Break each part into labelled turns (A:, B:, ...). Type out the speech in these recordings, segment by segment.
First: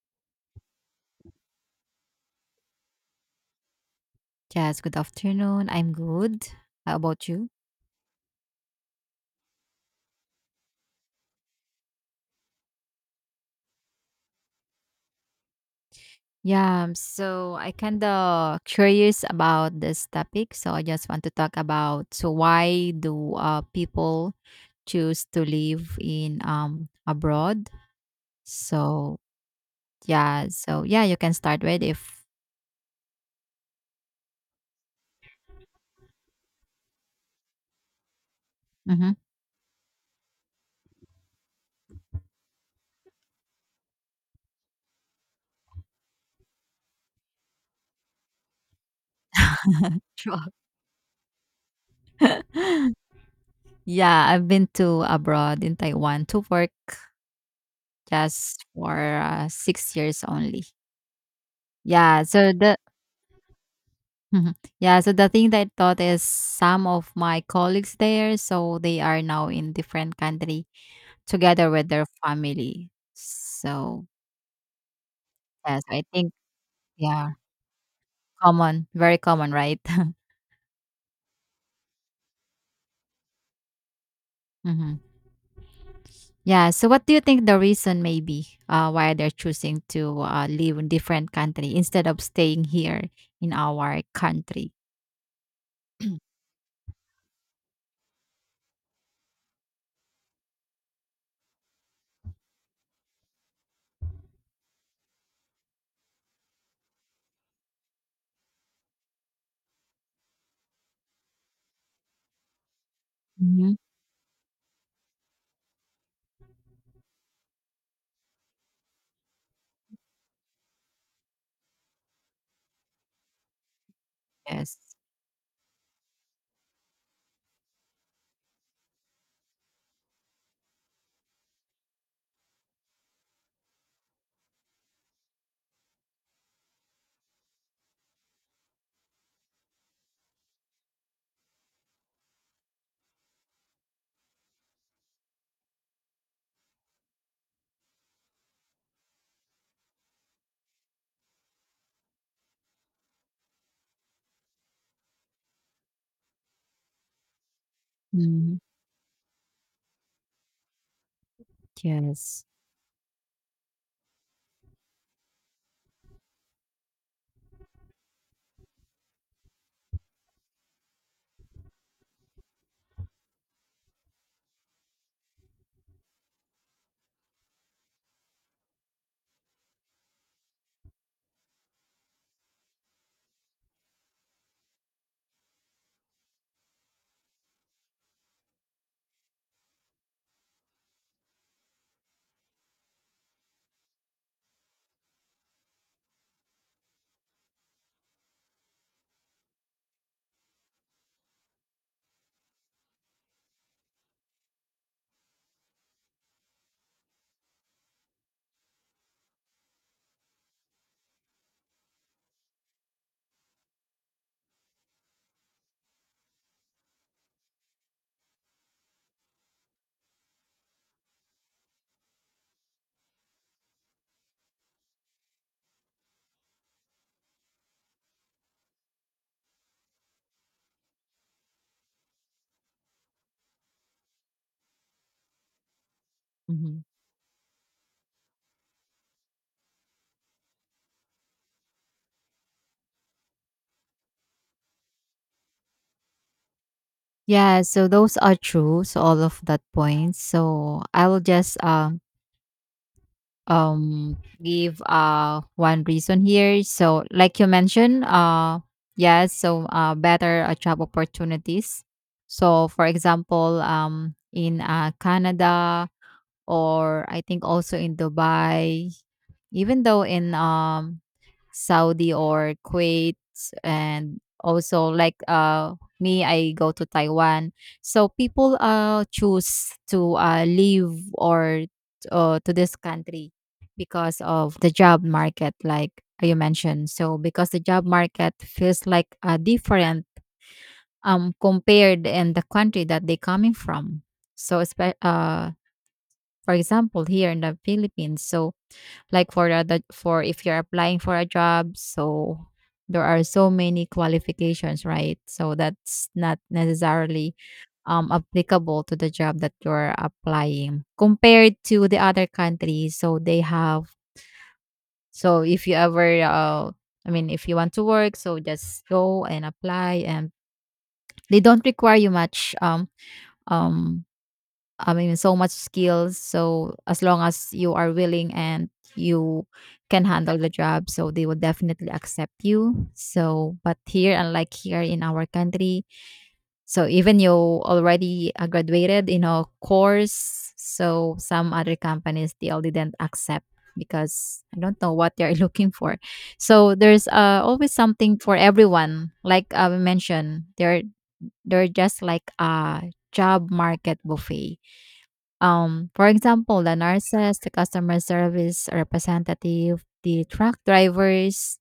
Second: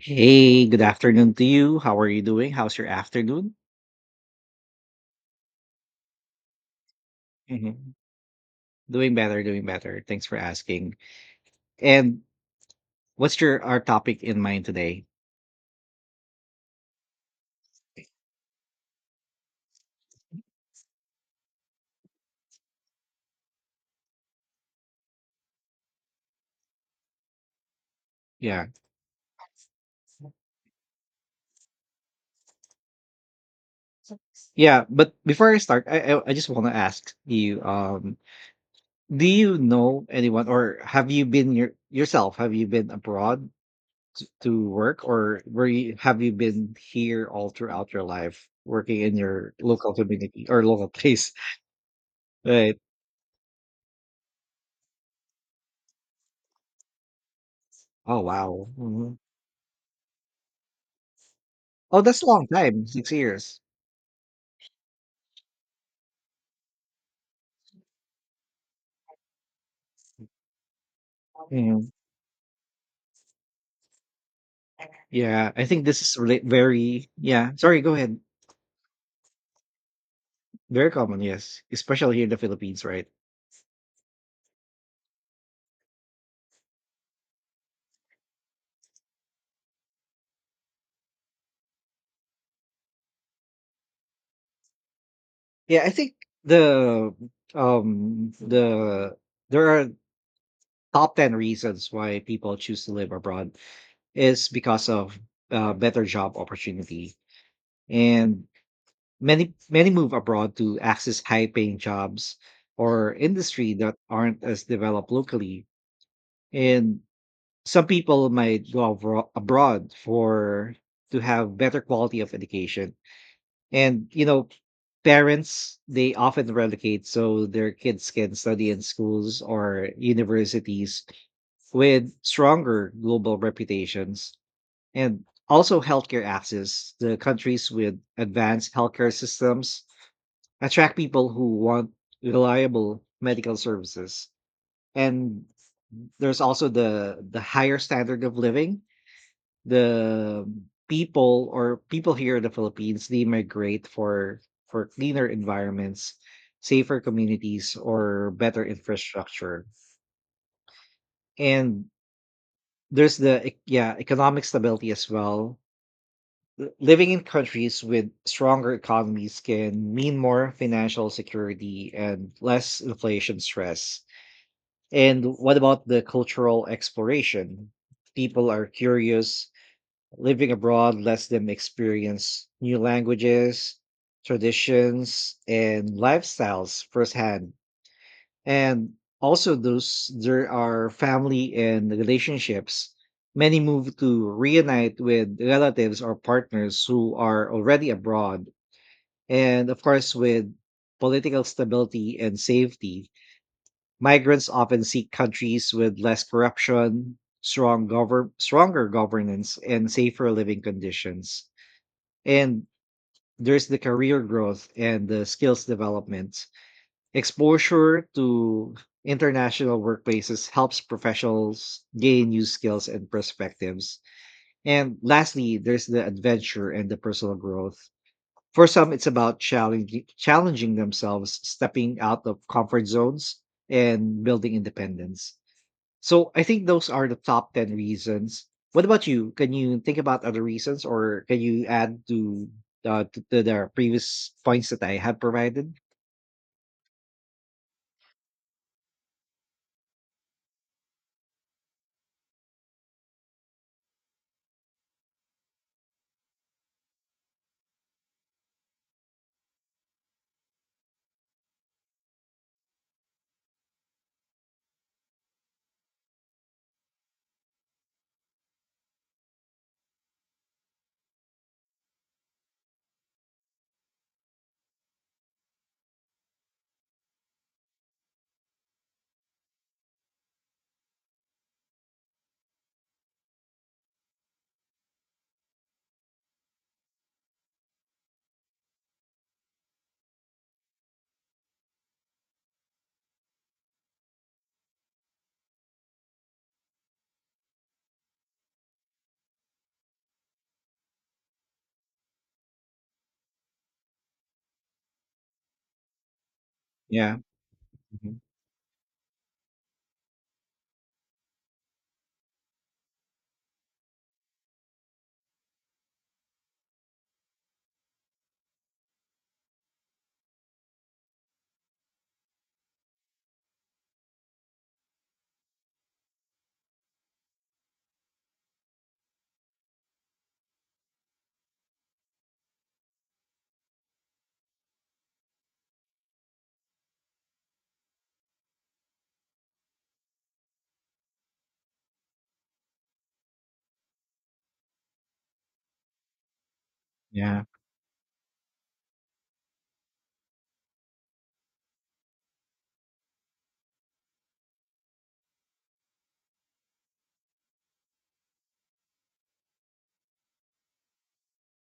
A: Hey, good afternoon to you. How are you doing? How's your afternoon?
B: Yes, good afternoon. I'm good. How about you?
A: Mhm. Doing better, doing better. Thanks for asking. And what's your our topic in mind today?
B: Yeah, so I kind of curious about this topic, so I just want to talk about so why do people choose to live in abroad?
A: Yeah.
B: So yeah, so yeah, you can start with if.
A: Yeah, but before I start, I just want to ask you
B: Mhm.
A: do you know anyone or have you been yourself, have you been abroad to work, or were you have you been here all throughout your life working in your local
B: Sure.
A: community or local place? Right.
B: Yeah, I've been to abroad in Taiwan to work
A: Oh,
B: just
A: wow.
B: for
A: Mhm.
B: 6 years only.
A: Oh, that's
B: Yeah,
A: a long
B: so the
A: time, 6 years.
B: Mhm. Yeah, so the thing that I thought is some of my colleagues there, so they are now in different country together with
A: Mhm.
B: their family. So
A: Yeah, I
B: yes,
A: think this
B: I
A: is
B: think,
A: really very
B: yeah,
A: yeah, sorry, go ahead.
B: common, very common, right?
A: Very common, yes, especially here in the Philippines, right?
B: Hmm. Yeah. So what do you think the reason may be, why they're choosing to live in different country instead of staying here in our country?
A: Yeah, I think the the there are top 10 reasons why people choose to live abroad is because of better job opportunity, and many move abroad to access high paying jobs or
B: Hmm.
A: industry that aren't as developed locally. And some people might go abroad for to have better quality of education, and you know,
B: Yes.
A: parents, they often relegate so their kids can study in schools or universities with stronger global reputations. And also healthcare access, the countries with advanced healthcare systems attract people who want reliable medical services. And there's also the higher standard of living. The people here in the Philippines, they migrate for cleaner environments, safer communities, or
B: Hmm.
A: better infrastructure. And
B: Yes.
A: there's the economic stability as well. Living in countries with stronger economies can mean more financial security and less inflation stress. And what about the cultural exploration? People are curious. Living abroad lets them experience new languages, traditions, and lifestyles firsthand. And also, those there are family and relationships. Many move to reunite with relatives or partners who are already abroad. And of course, with political stability and safety, migrants often seek countries with less corruption, stronger governance, and safer living conditions. And there's the career growth and the skills development, exposure to international workplaces helps professionals gain new skills and perspectives. And lastly, there's the adventure and the personal growth. For some, it's about challenging themselves, stepping out of comfort zones and building independence. So I think
B: Hmm.
A: those are the top 10 reasons. What about you? Can you think about other reasons, or can you add to to the previous points that I have provided?
B: Yeah, so those are true. So all of that points. So I'll just um give one reason here. So like you mentioned, yes, so better job opportunities. So for example, in Canada, or I think also in Dubai, even though in Saudi or Kuwait, and also like me, I go to Taiwan. So people choose to leave, or to this country, because of the job market like you mentioned. So because the job market feels like, different, compared in the country that they coming from. So for example, here in the Philippines, so like for the for, if you're applying for a job, so there are so many qualifications, right, so that's not
A: Yeah.
B: necessarily
A: Mhm.
B: applicable to the job that you're applying, compared to the other countries, so they have. So if you ever, I mean, if you want to work, so just go and apply, and they don't require you much, um I mean, so much skills. So as long as you are willing and you can handle the job, so they will definitely accept you. So but here, unlike here in our country, so even you already graduated in a course, so some other companies still didn't accept, because I don't know what they're looking for. So there's,
A: Yeah.
B: always something for everyone. Like I mentioned, they're just like a job market buffet, for example, the nurses, the customer service representative, the truck drivers,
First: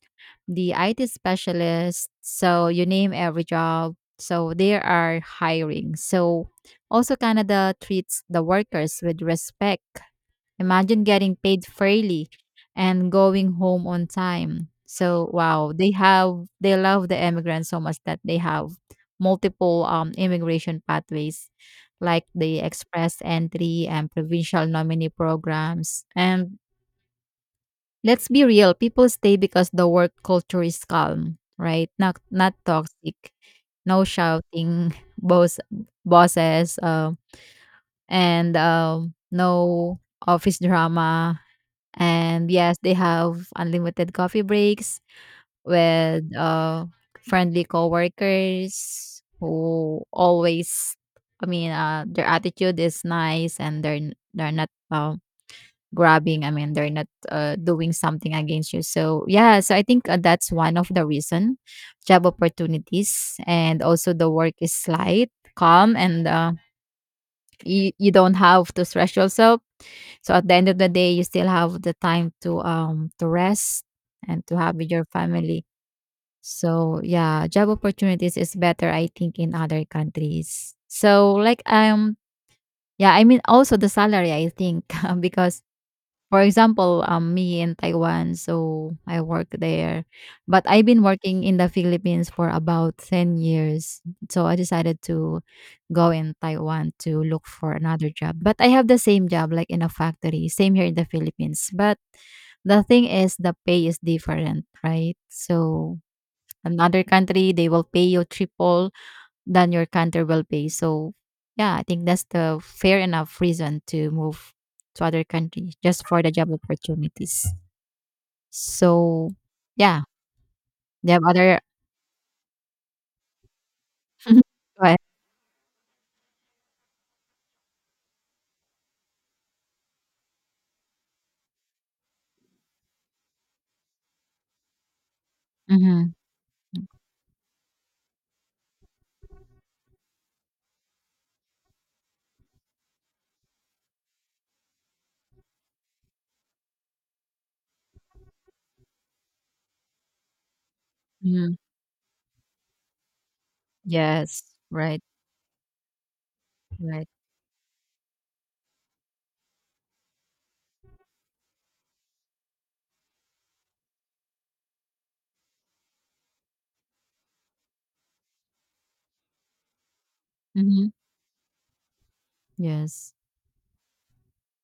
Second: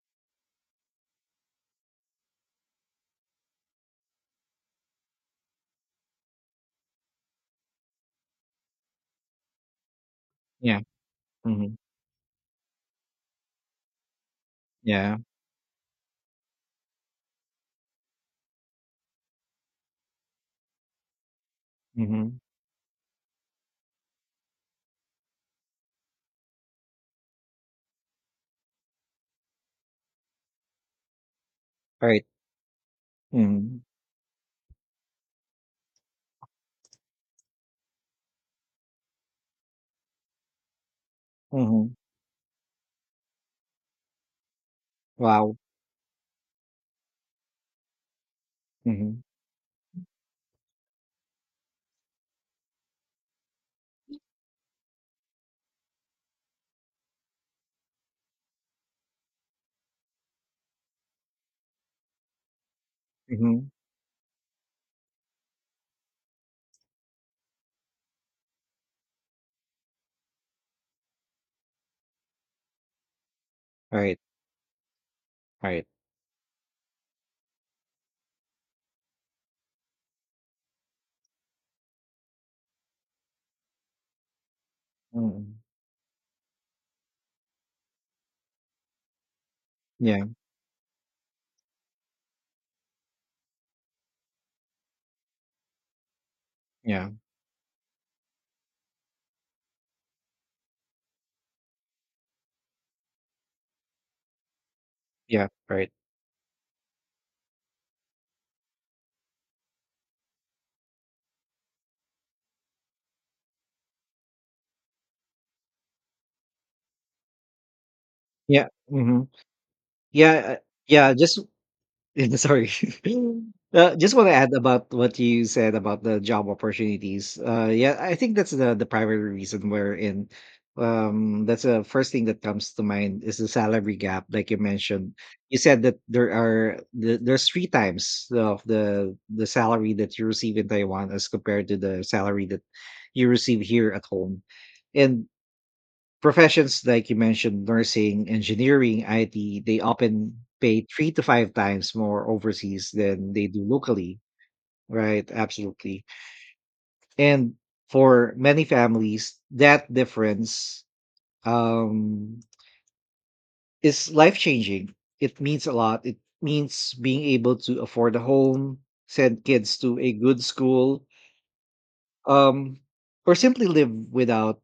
B: the IT specialist. So you name every job. So they are hiring. So also Canada treats the workers with respect.
A: Yeah.
B: Imagine getting paid
A: Hmm.
B: fairly and going home on time.
A: Yeah.
B: So wow, they love the immigrants so much that they have multiple immigration pathways, like
A: Hmm.
B: the express entry and provincial nominee programs. And let's be real, people stay because the work culture is calm, right?
A: All
B: Not
A: right.
B: not toxic,
A: Mm-hmm.
B: no shouting, bosses, and no office drama,
A: Mm-hmm.
B: and yes, they have unlimited coffee breaks
A: Wow.
B: with, friendly
A: Mm-hmm.
B: coworkers who always, I mean, their attitude is nice, and they're not, grabbing. I mean, they're not, doing something against you. So yeah, so I think, that's one of the reason, job opportunities,
A: Mm-hmm.
B: and also the work is light, calm, and, you don't have to stress yourself, so at the end of the day, you still have the time to rest
A: All right.
B: and to have with your family.
A: All right.
B: So yeah, job opportunities is better, I think, in other countries. So like yeah, I mean also the salary, I think,
A: Mm-hmm.
B: because for example, me in Taiwan, so I work there.
A: Yeah.
B: But I've been working in the Philippines for about 10 years. So I decided to go in Taiwan
A: Yeah.
B: to look for another job. But I have the same job like in a factory, same here in the Philippines. But the thing is the pay is different, right?
A: Yeah. All right.
B: So another country, they will pay you triple than your Canterville pay. So yeah, I think that's the fair enough reason to move to other countries just for the job opportunities.
A: Yeah. Mm-hmm.
B: So yeah,
A: Yeah. uh, Yeah.
B: they have
A: Just
B: other.
A: sorry. Just want to add about what you said about the job opportunities. Yeah, I think that's the primary reason we're in. That's the first thing that comes to mind is the salary gap, like you mentioned. You said that
B: Mm-hmm.
A: there's three times of the salary that you receive in Taiwan as compared to the salary that you receive here at home. And professions like you mentioned, nursing, engineering, IT, they often pay three to five
B: Hmm.
A: times more overseas than they do locally,
B: Yes, right,
A: right? Absolutely.
B: right.
A: And for many families, that difference um, is life changing. It means a lot. It means being able to afford a home, send kids to a good
B: Mm-hmm,
A: school, um,
B: yes.
A: or simply live without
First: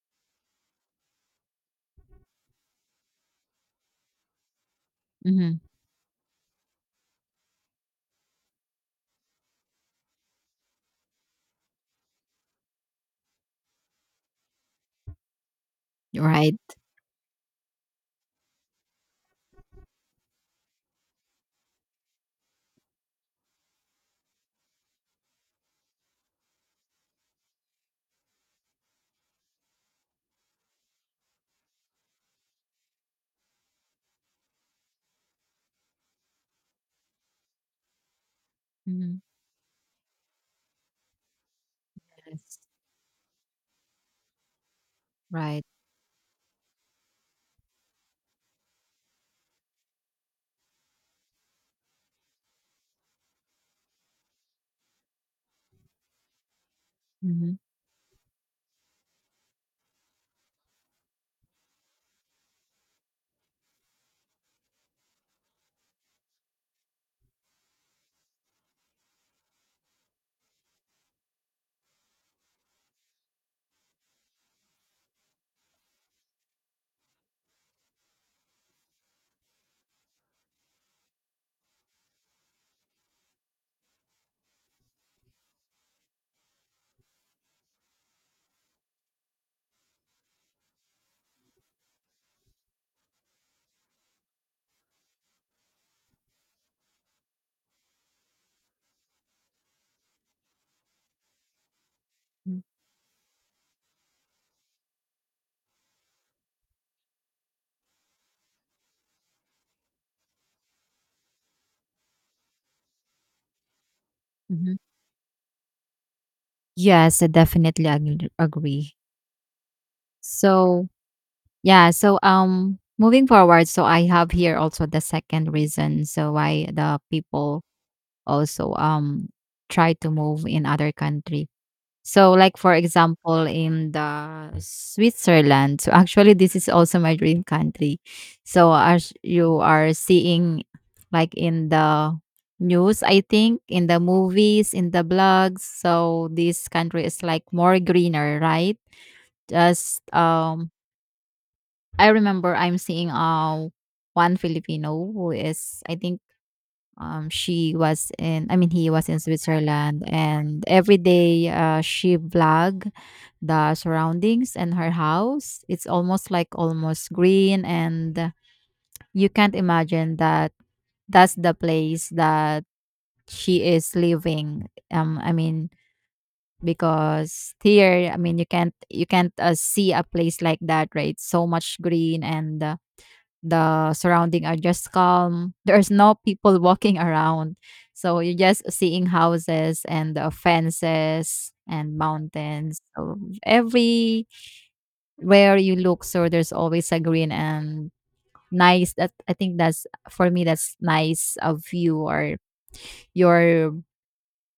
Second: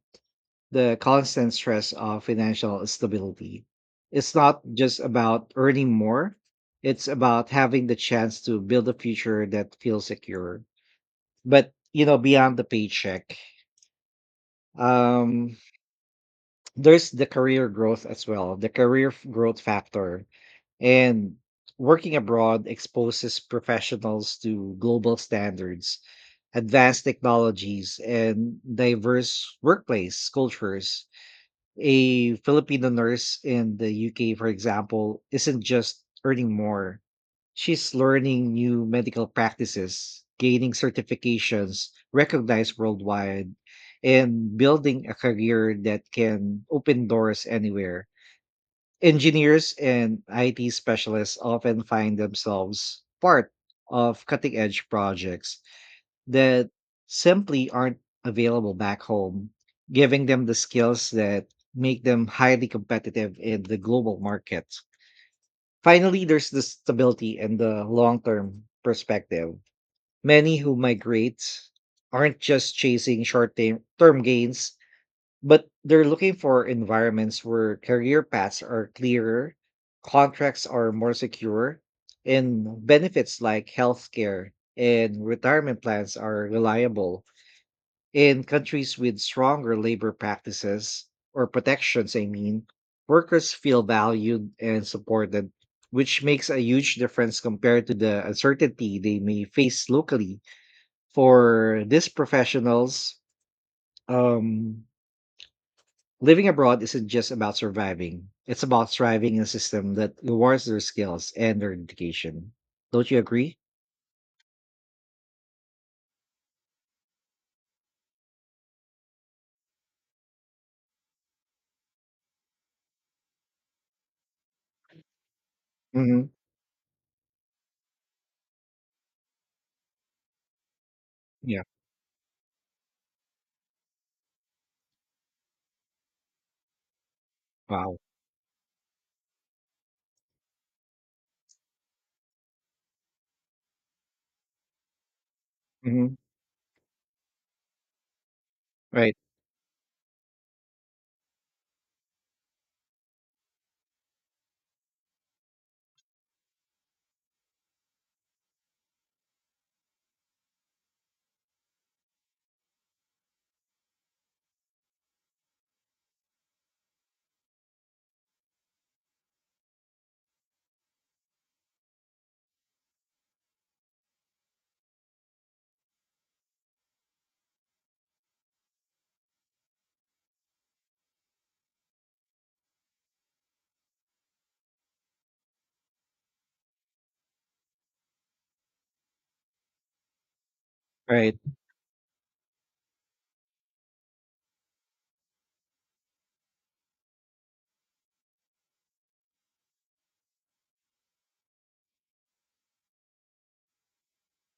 A: the constant stress of financial stability. It's not just about
B: Mm-hmm,
A: earning more, it's about having the chance to build a future that feels secure. But you know, beyond the paycheck, um,
B: right.
A: there's the career growth as well, the growth factor. And working abroad exposes professionals to global standards, advanced technologies, and diverse workplace cultures. A Filipino nurse in the UK, for example, isn't just earning more. She's learning new
B: Mm-hmm,
A: medical practices, gaining certifications
B: yes,
A: recognized worldwide, and building a
B: right.
A: career that can open doors anywhere. Engineers and IT specialists often find themselves part of cutting edge projects that
B: Mm-hmm.
A: simply aren't available back home, giving them the skills that make them highly competitive in the global market. Finally, there's the stability and the long term perspective. Many who migrate aren't just chasing short term gains, but they're looking for environments where career paths are clearer, contracts are more secure, and benefits like healthcare and retirement plans are reliable. In countries with stronger labor practices or protections, I mean, workers feel valued and supported, which makes a huge difference compared to the uncertainty they may face locally. For these professionals, um, living abroad isn't just about surviving, it's about thriving in a system that rewards their skills and their education. Don't you agree?
B: Mm-hmm. Yes, I definitely agree. So yeah, so moving forward, so I have here also the second reason
A: Hmm.
B: so why the people also try to move in other country.
A: Yeah.
B: So like for example, in the Switzerland, so actually this is also my dream
A: Wow.
B: country. So as you are seeing, like in the news, I think in the movies, in the blogs,
A: Hmm.
B: so this country is like more greener, right?
A: Right.
B: Just I remember I'm seeing one Filipino who is, I think, she was in, I mean, he was in Switzerland, and every day, she vlog the surroundings, and her house, it's almost like almost green, and you can't imagine that that's the place that she is living, I mean, because here, I mean, you can't see a place like that, right, so much green, and, the surrounding are just calm. There's no people walking around. So you're just seeing houses and,
A: Right.
B: fences and mountains. So everywhere you look, so there's always a green and nice, that I think, that's for me, that's nice of you, or your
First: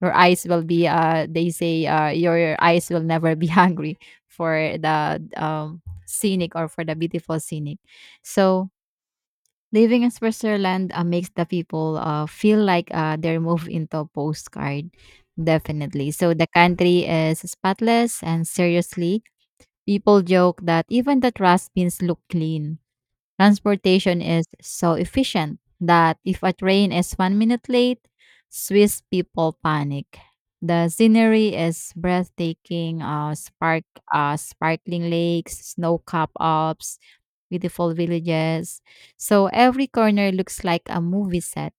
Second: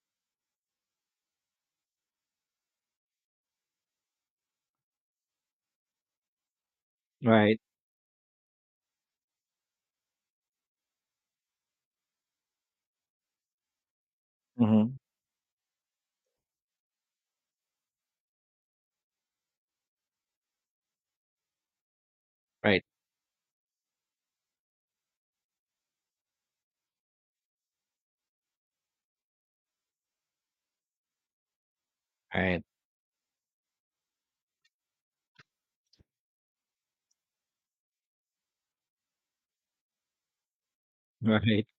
B: eyes will be, they say, your eyes will never be hungry for the scenic, or for the beautiful
A: Right.
B: scenic. So living in Switzerland, makes the people, feel like, they're moved into a postcard,
A: Hmm.
B: definitely. So the country is spotless, and seriously, people joke that even the trash bins look clean.
A: Right.
B: Transportation is so efficient that if a train is 1 minute late, Swiss people panic. The scenery is
A: Right.
B: breathtaking, sparkling lakes, snow-capped Alps, beautiful villages. So every corner looks like a movie
A: Right.
B: set.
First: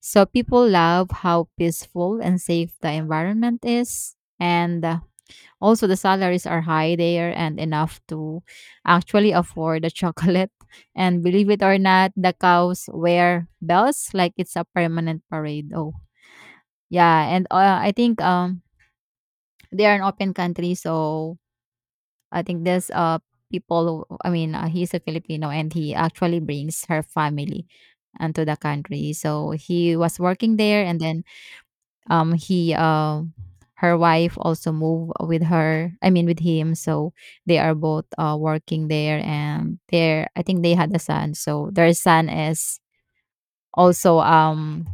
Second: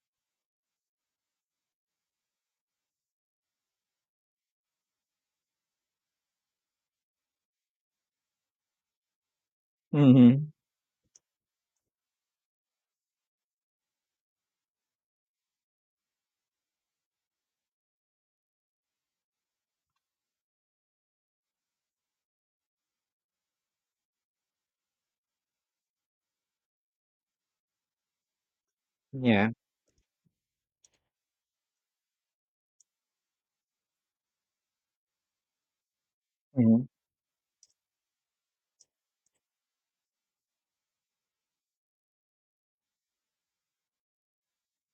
B: So people love how peaceful and safe the environment is. And, also, the salaries are high there and enough to actually afford the chocolate.
A: Mhm.
B: And believe it or not, the cows wear bells like it's a permanent parade. Oh, yeah. And, I think, they are an open country, so I think there's, people. Who- I mean, he's a Filipino, and he actually brings her family onto the country. So
A: Yeah.
B: he was working there, and then he her wife also moved with her, I mean with him,
A: Mhm.
B: so they are both working there, and they, I think, they had a son, so their son is also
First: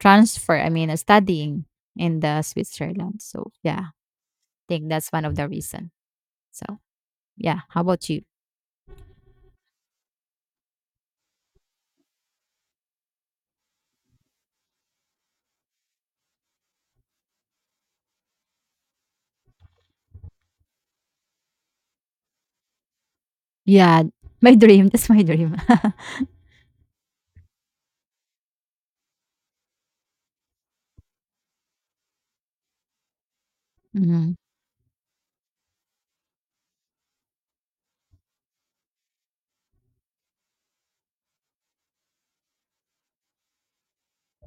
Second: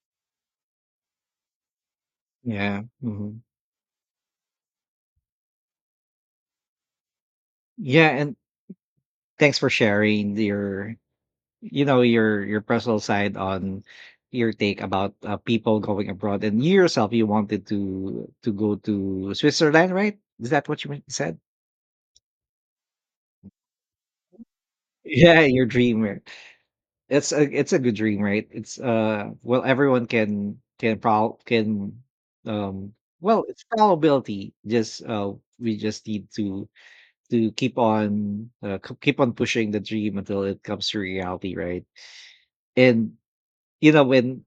B: transfer I mean studying in the
A: Yeah.
B: Switzerland.
A: Mhm.
B: So yeah, I think that's one of the reason. So yeah, how
A: Yeah,
B: about you?
A: and thanks for sharing your you know, your personal side on your take about, people going abroad. And you yourself, you wanted to go to Switzerland, right? Is that what you meant said?
B: Yeah, my dream, that's my
A: Yeah,
B: dream.
A: your dream, right? It's a good dream, right? It's, uh, well, everyone can prob can, um, well, it's
B: Hmm.
A: probability, just, uh, we just need to keep on keep on pushing the dream until it comes to reality, right? And you know, when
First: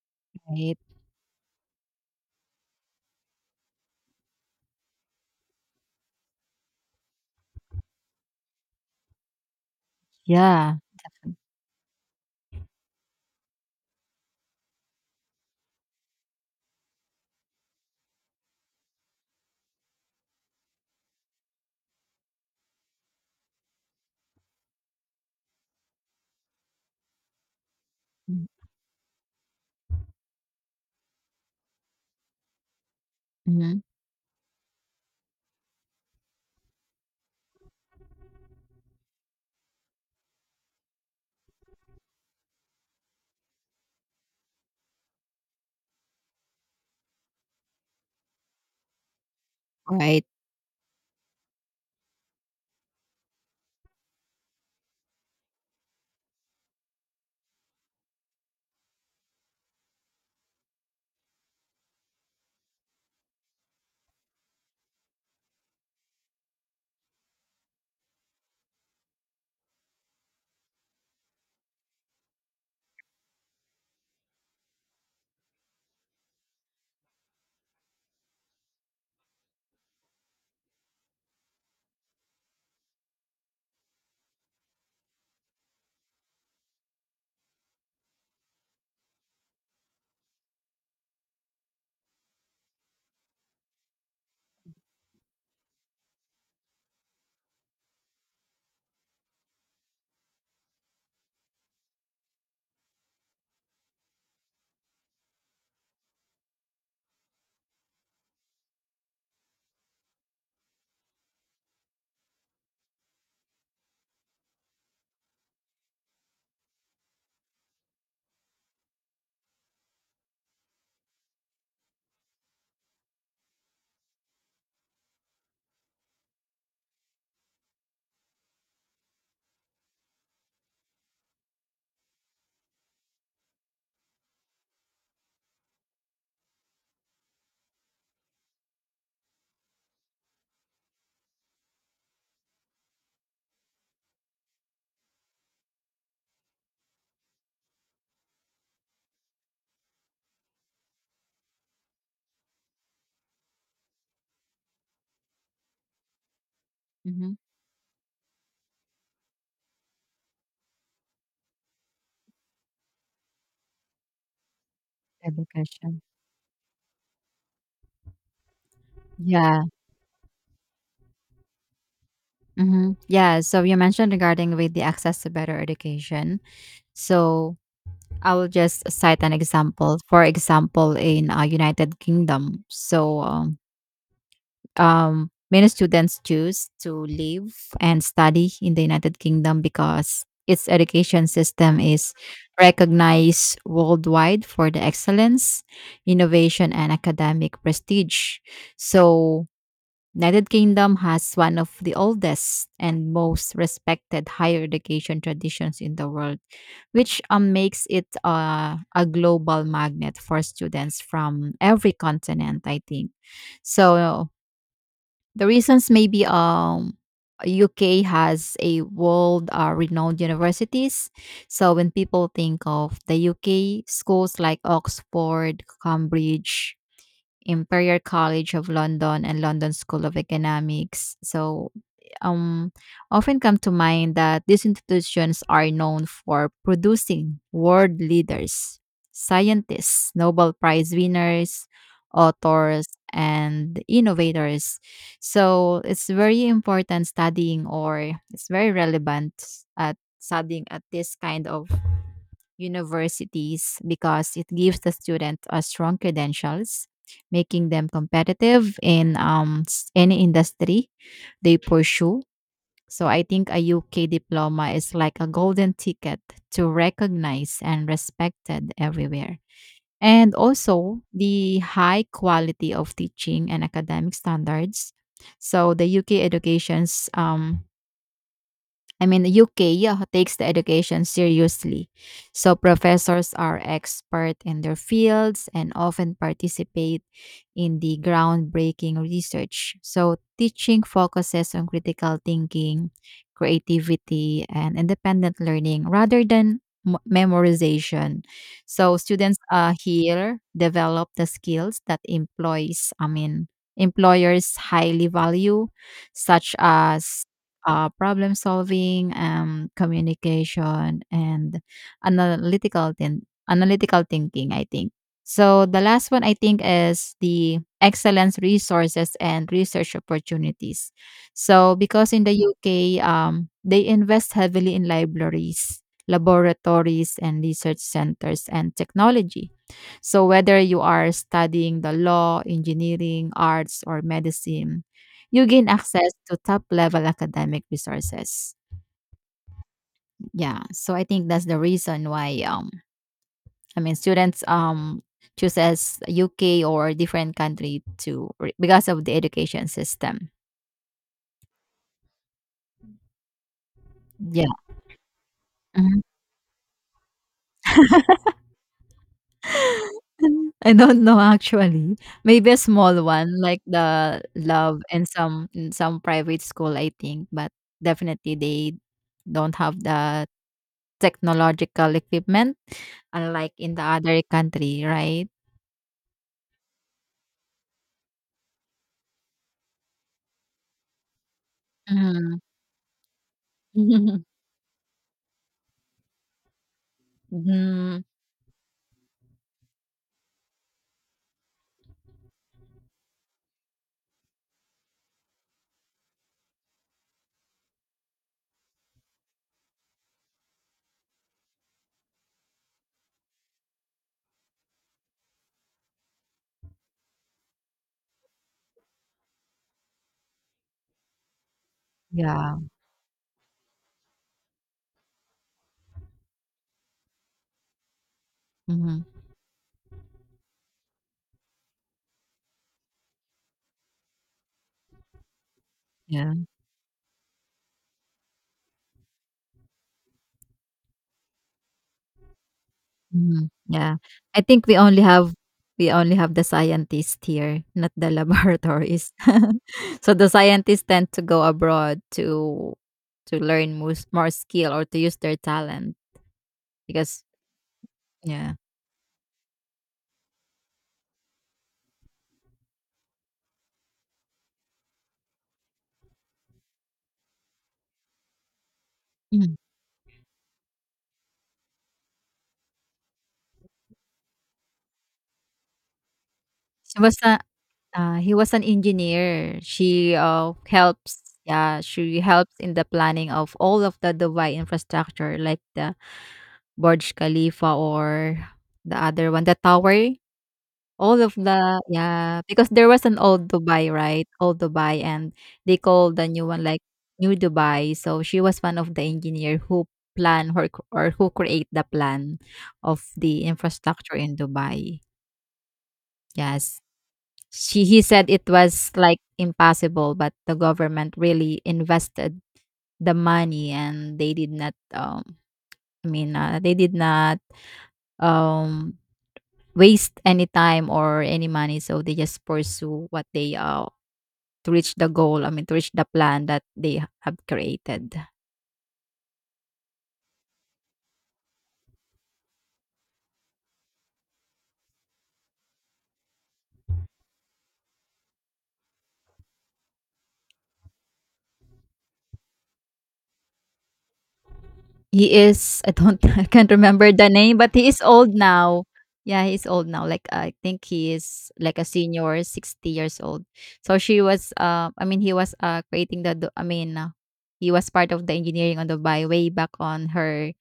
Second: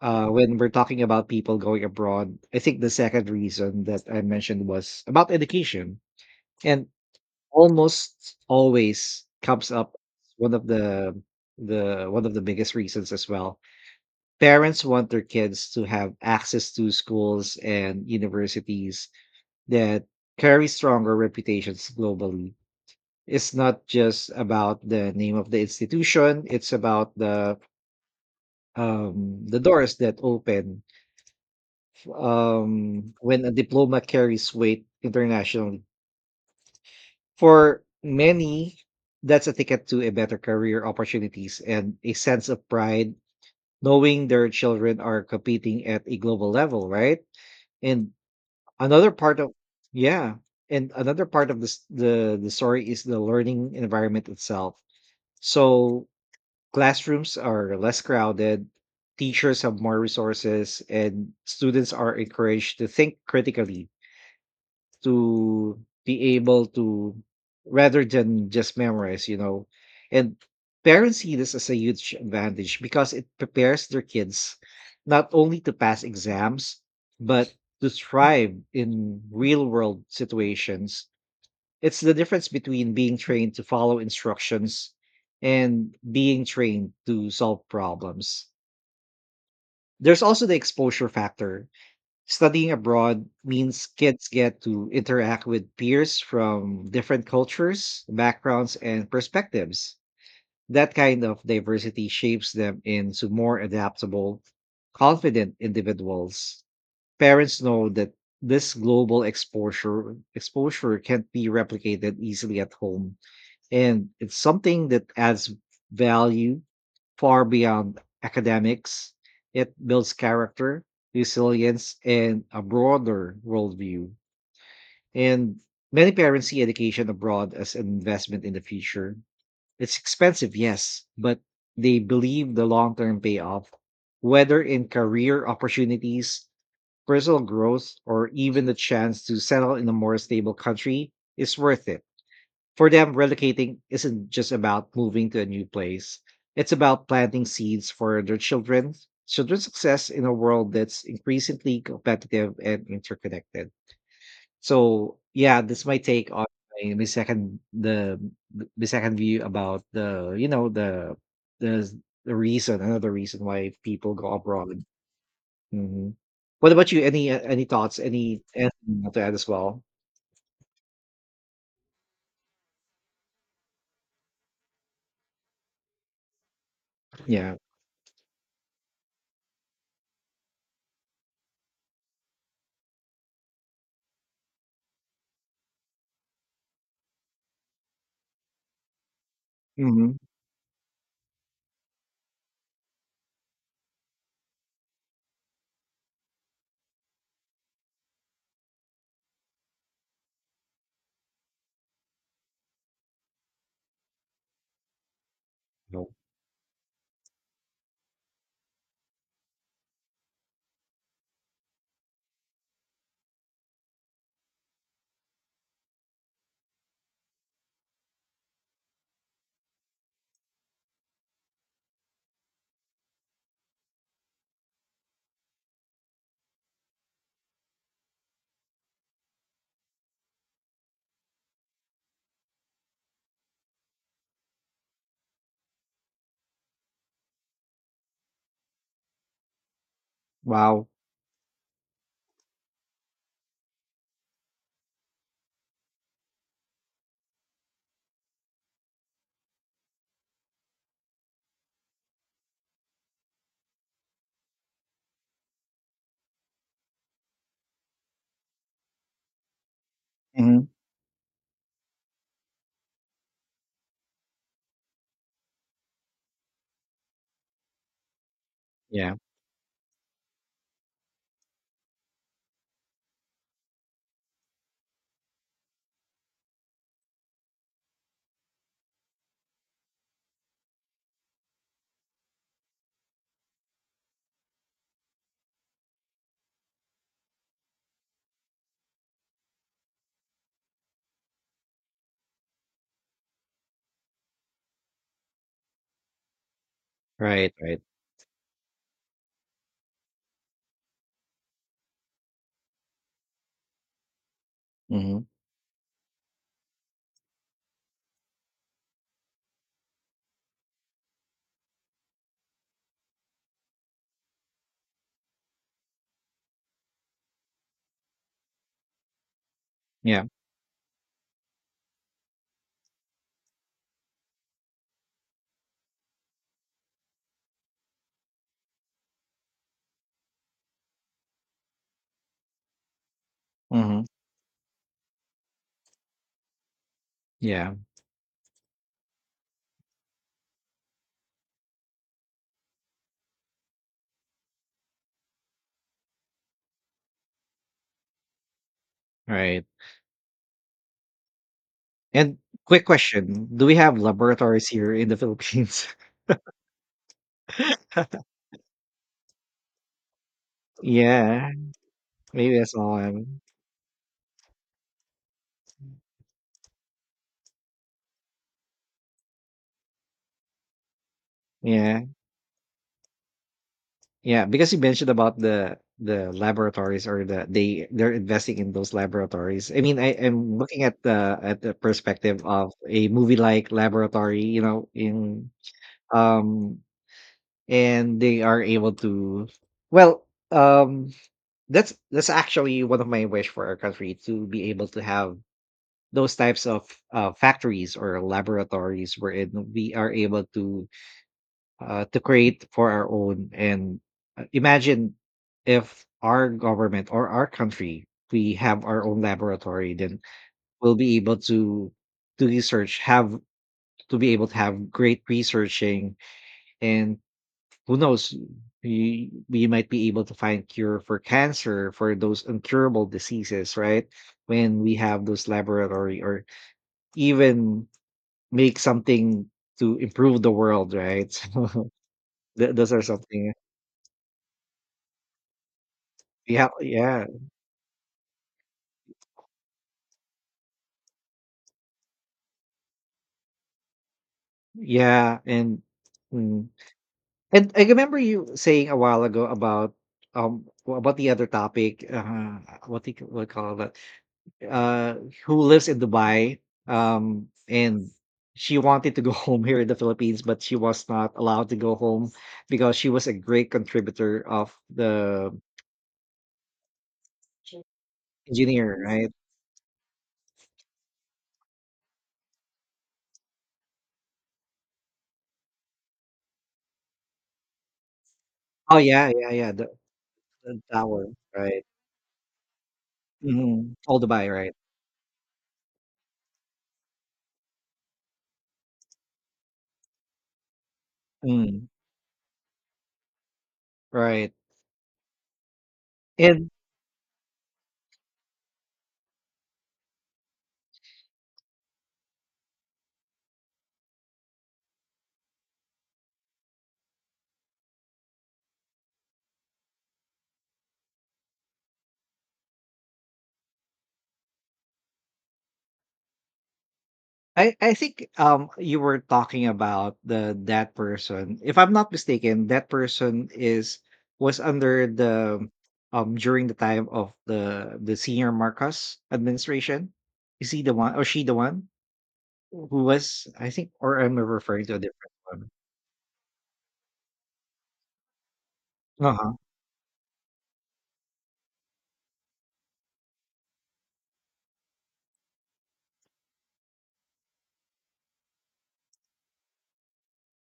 A: uh, when we're
B: Right.
A: talking about people going abroad, I think the second reason that I mentioned was about education, and almost always comes up one of
B: Yeah,
A: the
B: definitely.
A: one of the biggest reasons as well. Parents want their kids to have access to schools and universities that carry stronger reputations globally. It's not just about the name of the institution, it's about the doors that open um, when a
B: Mhm.
A: diploma carries weight internationally. For many, that's a ticket to a better career opportunities and a sense of pride, knowing their children are competing at a global level, right? And another part of
B: Right.
A: yeah, and another part of this, the story is the learning environment itself. So classrooms are less crowded, teachers have more resources, and students are encouraged to think critically, to be able to, rather than just memorize, you know. And parents see this as a huge advantage because it prepares their kids not only to pass exams, but to thrive in real world situations. It's the difference between being trained to follow instructions and being trained to solve problems. There's also the exposure factor. Studying abroad means kids get to interact with peers from different cultures, backgrounds, and perspectives. That kind of diversity shapes them into more adaptable, confident individuals. Parents know that this global exposure can't be replicated easily at home, and it's something that adds value far beyond academics. It builds character, resilience, and a broader worldview. And many parents see education abroad as an investment in the future. It's expensive, yes, but they believe the long term payoff, whether in career opportunities, personal growth, or even the chance to settle in a more stable country, is worth it. For them, relocating isn't just about moving to a new place. It's about planting seeds for their children's success in a world that's increasingly competitive and interconnected. So yeah, this my take on my, my
B: Hmm.
A: second the my second view about the, you know, the the reason, another reason why people go abroad.
B: Education.
A: Hmm. What about you? Any thoughts? Any anything to add as
B: Yeah.
A: well?
B: Mm-hmm. Yeah, so you mentioned regarding with the access to better education.
A: Yeah.
B: So I will just cite an example. For example, in, United Kingdom, so many students choose to live and study in the United Kingdom,
A: Hmm.
B: because its education system is recognized worldwide for the excellence, innovation, and academic prestige. So United Kingdom has one of the oldest and most respected higher education traditions in the world, which, makes it, a global magnet for students from every continent, I think. So the reasons maybe, UK has a world, renowned universities. So when people think of the UK, schools like Oxford, Cambridge, Imperial College of London, and London School of Economics, so, um, often come to mind, that these institutions are known for producing world leaders, scientists, Nobel
A: Wow.
B: Prize winners, authors, and innovators. So it's very important studying, or it's very relevant at studying at this kind of universities, because it gives the student a strong credentials, making them competitive in, any
A: Hmm.
B: industry they pursue. So I think a UK diploma is like a golden ticket, to recognize and respected
A: Yeah.
B: everywhere. And also the high quality of teaching and academic standards. So the UK education's, I mean, the UK, yeah, takes the education seriously. So professors are expert in their fields, and often participate in the groundbreaking research. So teaching focuses on critical thinking, creativity, and independent learning, rather than
A: Right, right.
B: memorization. So students, here develop the skills that employers highly
A: Mhm.
B: value, such as, problem solving, communication, and analytical thinking, I think so. The last one I think is the excellence resources and research
A: Yeah.
B: opportunities. So because in the UK, they invest heavily in libraries, laboratories, and research centers and technology. So whether you are studying the law, engineering, arts, or
A: Mhm.
B: medicine, you gain access to top level academic
A: Yeah.
B: resources. Yeah, so I think that's the reason why, I mean, students chooses UK or different country to because of the
A: Right.
B: education system.
A: And quick question, do we have
B: Yeah.
A: laboratories here in the Philippines?
B: Mhm. I don't know
A: Yeah,
B: actually. Maybe a
A: maybe that's all
B: small
A: I'm
B: one like the love and some in some private school I think, but definitely they don't have the technological
A: yeah.
B: equipment unlike in the other
A: Yeah, because you
B: country,
A: mentioned
B: right?
A: about the laboratories, or the they they're investing in those laboratories. I mean, I am looking at the
B: Mhm.
A: perspective of a movie like Laboratory, you know, in um,
B: Mhm.
A: and they are able to, well, um, that's actually one of my wish for our country to be able to have those types of factories or laboratories wherein we are able to create for our own. And imagine if our government or our country, we have our own laboratory, then we'll be able to
B: Yeah.
A: research, have to be able to have great researching, and who knows,
B: Mhm.
A: we might be able to find cure for cancer, for those incurable diseases, right? When we have those laboratory, or
B: Yeah.
A: even make something to improve the world, right? So those are
B: Mhm.
A: something
B: Yeah. I think we only have the
A: yeah,
B: scientists
A: yeah,
B: here, not the laboratories. So the scientists tend to go abroad to learn more skill or to use their
A: yeah. And
B: talent
A: mm.
B: because
A: And I remember you
B: yeah.
A: saying a while ago about um, about the other topic, uh, what do you call that, uh, who lives in Dubai, and she wanted to go
B: Mhm.
A: home here in the Philippines, but she was not allowed to go home because she was a great contributor of the
B: She was a he was an
A: engineer, right?
B: engineer. She helps, yeah, she helps in the planning of all of the Dubai infrastructure like the Burj Khalifa or
A: Oh
B: the
A: yeah,
B: other one,
A: yeah,
B: the
A: yeah.
B: tower.
A: The
B: All
A: tower,
B: of the,
A: right?
B: yeah, because there was an old Dubai,
A: Mhm. All
B: right?
A: Dubai,
B: Old
A: right?
B: Dubai, and they called the new one, like, New Dubai. So she was one of the engineer who plan or c or who create the
A: Mm,
B: plan of the infrastructure in
A: right.
B: Dubai.
A: And
B: Yes. She he said it was, like, impossible, but the government really invested the money, and they did not, they did not, um, waste any time or any money, so they just pursue what they, to reach the goal, I mean, to reach the plan that they have
A: I
B: created.
A: think um, you were talking about the that person. If I'm not mistaken, that person is was under the um, during the time of the senior Marcos administration. Is he the one or she the one who was, I think, or am I referring to a
B: He
A: different one?
B: is, I don't, I can't remember the name, but he is old now. Yeah,
A: Uh-huh.
B: he's old now. Like I think he is like a senior, 60 years old. So she was I mean he was creating the he was part of the engineering on Dubai way back on her,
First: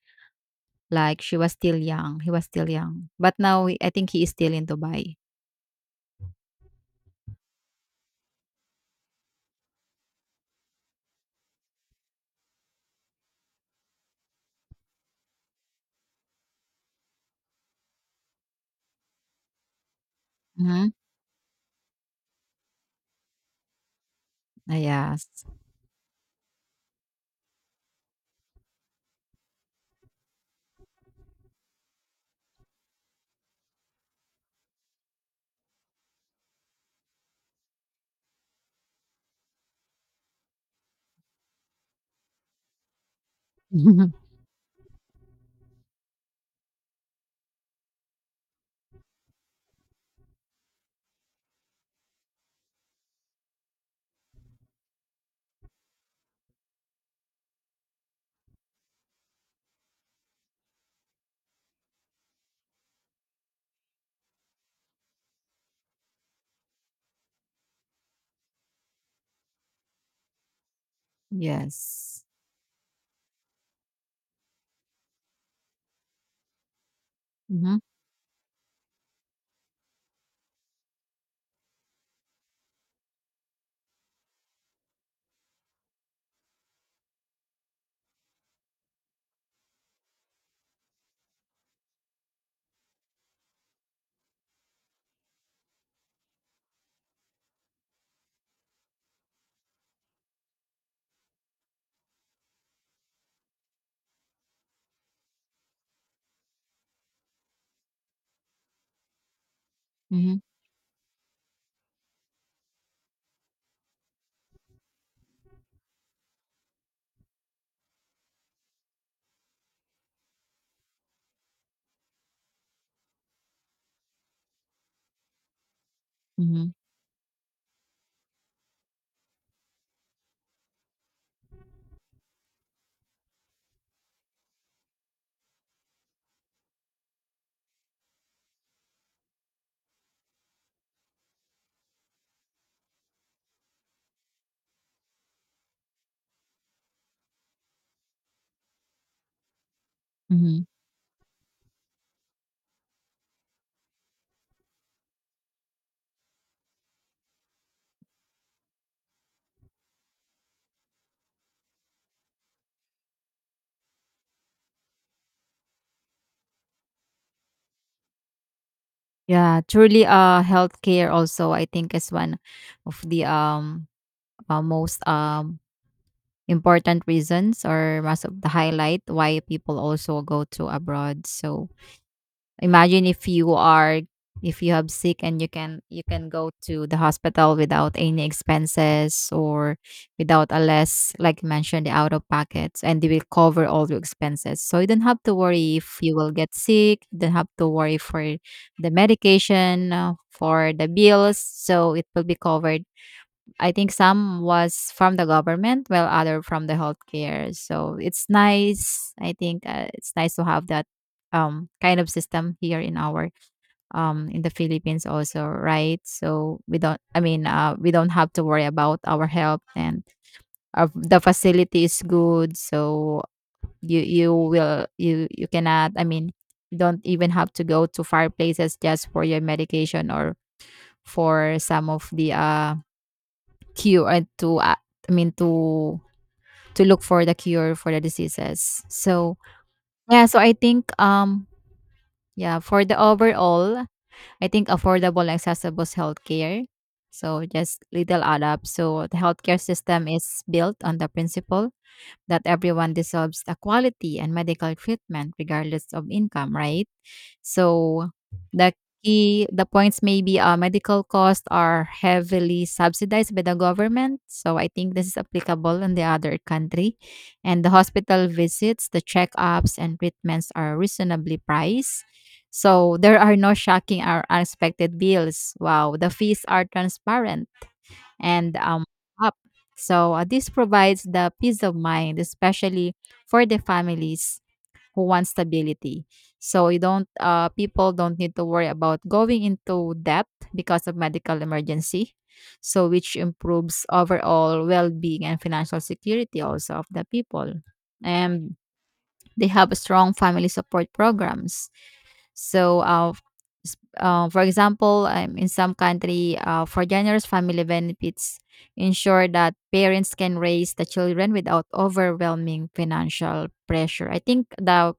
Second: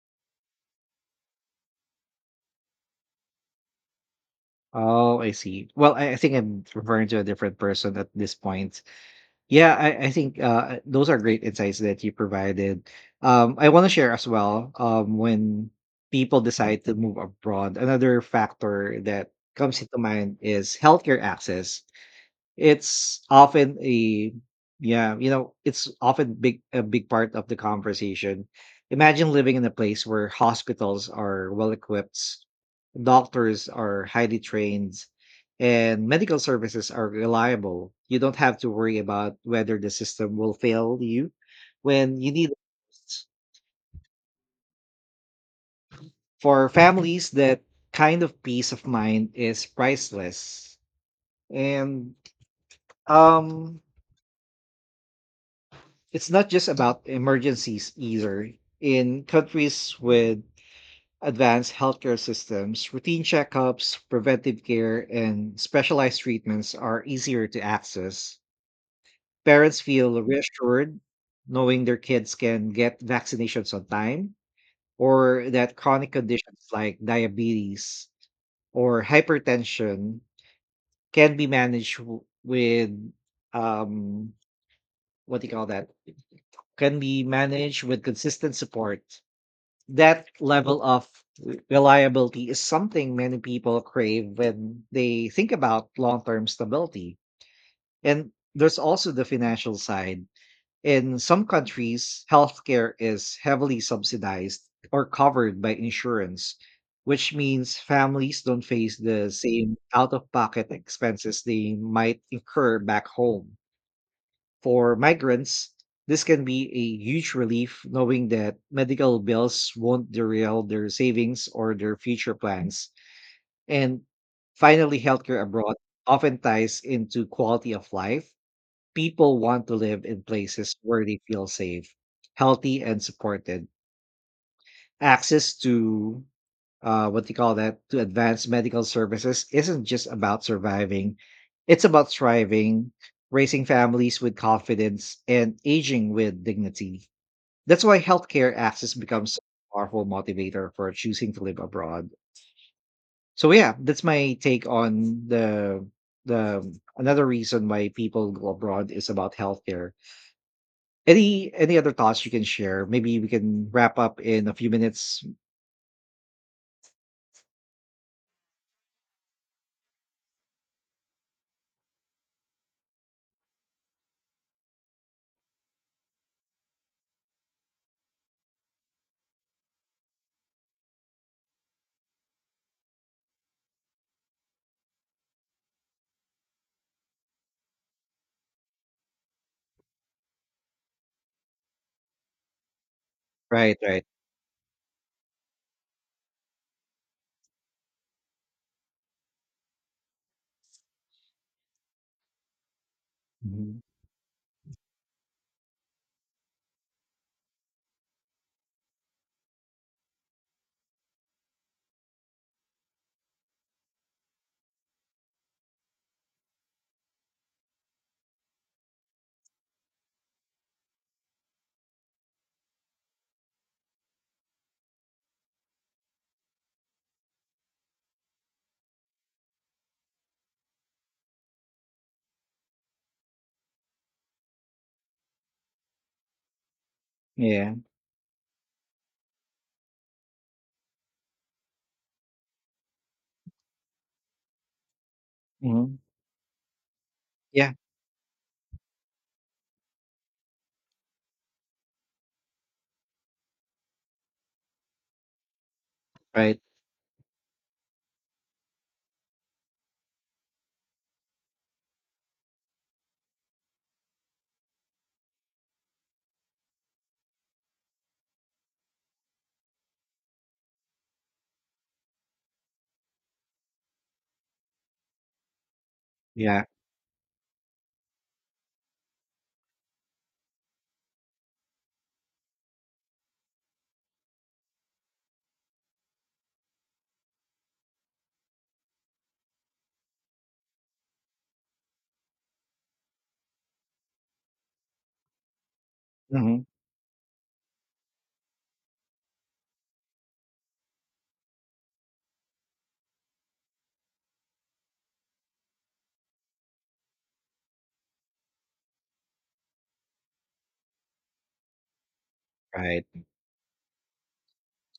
B: like she was still young. He was still young. But now I think he is still in Dubai.
A: Oh, I see. Well, I think I'm referring to a different person at this point. Yeah, I think those are great insights that you provided. I want to share as well when people decide to move abroad, another factor that comes into mind is
B: Mm-hmm.
A: healthcare access. It's often a
B: Ah,
A: yeah,
B: yes.
A: you know, it's often big a big part of the conversation. Imagine living in a place where hospitals are well equipped, doctors are highly trained, and medical services are reliable. You don't have to worry about whether the system will fail you when you need it. For families, that kind of peace of mind is priceless. And um it's not just about emergencies either. In countries with advanced healthcare systems, routine checkups, preventive care, and specialized treatments are easier to access. Parents feel reassured knowing their
B: Yes.
A: kids can get vaccinations on time, or that chronic conditions like
B: Mm-hmm.
A: diabetes or hypertension can be managed with um what do you call that can be managed with consistent support. That level of reliability is something many people crave when they think about long-term stability. And there's also the financial side. In some countries, healthcare is heavily subsidized or covered by insurance, which means families don't face the same
B: Mm-hmm.
A: out-of-pocket expenses they might incur back home. For migrants, this can be a huge relief, knowing that medical bills won't derail their savings or their future plans. And finally, healthcare abroad often
B: Mm-hmm.
A: ties into quality of life. People want to live in places where they feel safe, healthy, and supported. Access to what do you call that, to advanced medical services isn't just about surviving. It's about thriving, raising families with confidence, and aging with dignity. That's why healthcare access becomes a powerful
B: Mm-hmm.
A: motivator for choosing to live abroad. So yeah, that's my take on the another reason why people go abroad is about healthcare. Any other thoughts you can share? Maybe we can wrap up in a few minutes.
B: Yeah, truly healthcare also I think is one of the most important reasons or most of the highlight why people also go to abroad. So, imagine if you are, if you have sick and you can go to the hospital without any expenses or without a less, like you mentioned, the out of pockets, and they will cover
A: Right,
B: all your
A: right.
B: expenses, so you don't have to worry if you will get sick, you don't have to worry for the medication, for the bills, so it will be covered. I
A: Mhm.
B: think some was from the government, while other from the healthcare. So it's nice. I think, it's nice to have that kind of system here in our, in the Philippines also, right? So we don't. I mean, we don't have to worry about our health, and our, the facility is good. So you cannot. I mean, you don't even have to go to far places just for your medication or for some of the cure and to I mean to look for the
A: Yeah.
B: cure for the diseases. So yeah, so I think yeah, for the overall, I think affordable and accessible
A: Mhm.
B: healthcare. So
A: Yeah.
B: just little add up. So the healthcare system is built on the principle that everyone deserves the quality and medical treatment regardless of income,
A: Right.
B: right? So the key the points maybe, medical costs are heavily subsidized by the government. So I think this is applicable in the other country. And the hospital visits, the checkups and treatments are reasonably priced. So there are no shocking or unexpected bills. Wow, the fees
A: Yeah.
B: are transparent and up. So, this provides the peace of mind, especially for the families who want stability. So you don't, people don't need to worry about going into debt because of medical emergency. So which improves overall well-being and financial security
A: Mhm.
B: also of the people. And they have strong family support programs. So, for example, in some country, for generous family benefits, ensure that parents can raise the children without overwhelming
A: Right.
B: financial pressure. I think the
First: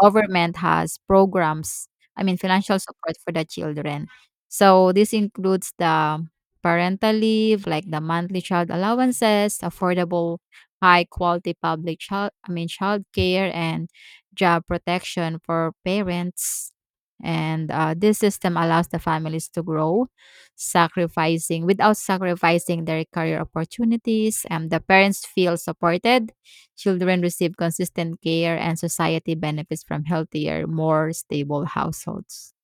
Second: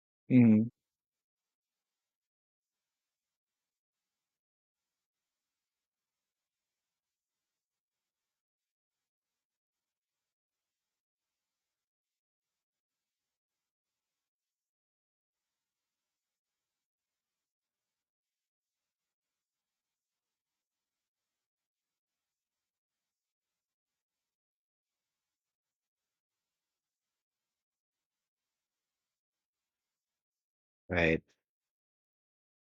B: government
A: Mhm.
B: has programs. I mean, financial support for the children. So this includes the parental leave, like the monthly child allowances, affordable high quality public child I mean child care and job protection for parents. And this system allows the families to grow, sacrificing without sacrificing their career opportunities. And the parents feel supported, children receive consistent care, and society benefits from healthier, more
A: Right.
B: stable households.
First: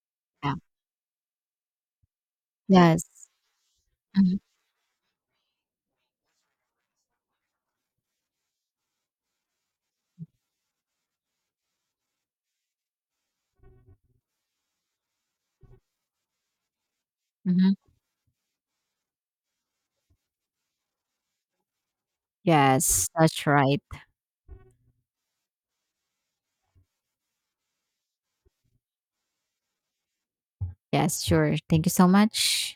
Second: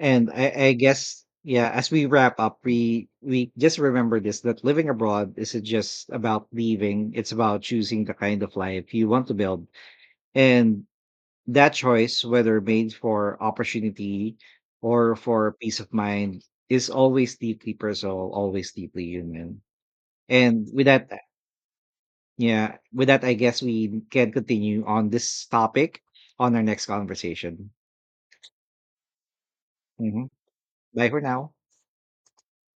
A: And
B: Yeah.
A: I guess yeah, as we wrap up,
B: Yes.
A: we just remember
B: Mhm.
A: this, that living abroad isn't just about leaving, it's about choosing the kind of life you want to build. And that choice, whether made for opportunity or for peace of mind, is always deeply
B: Mhm.
A: personal, always deeply human. And with that, yeah, with
B: Yes,
A: that, I
B: that's
A: guess
B: right.
A: we can continue on this topic on our next conversation. Mhm. Bye for
B: Yes,
A: now.
B: sure. Thank you so much.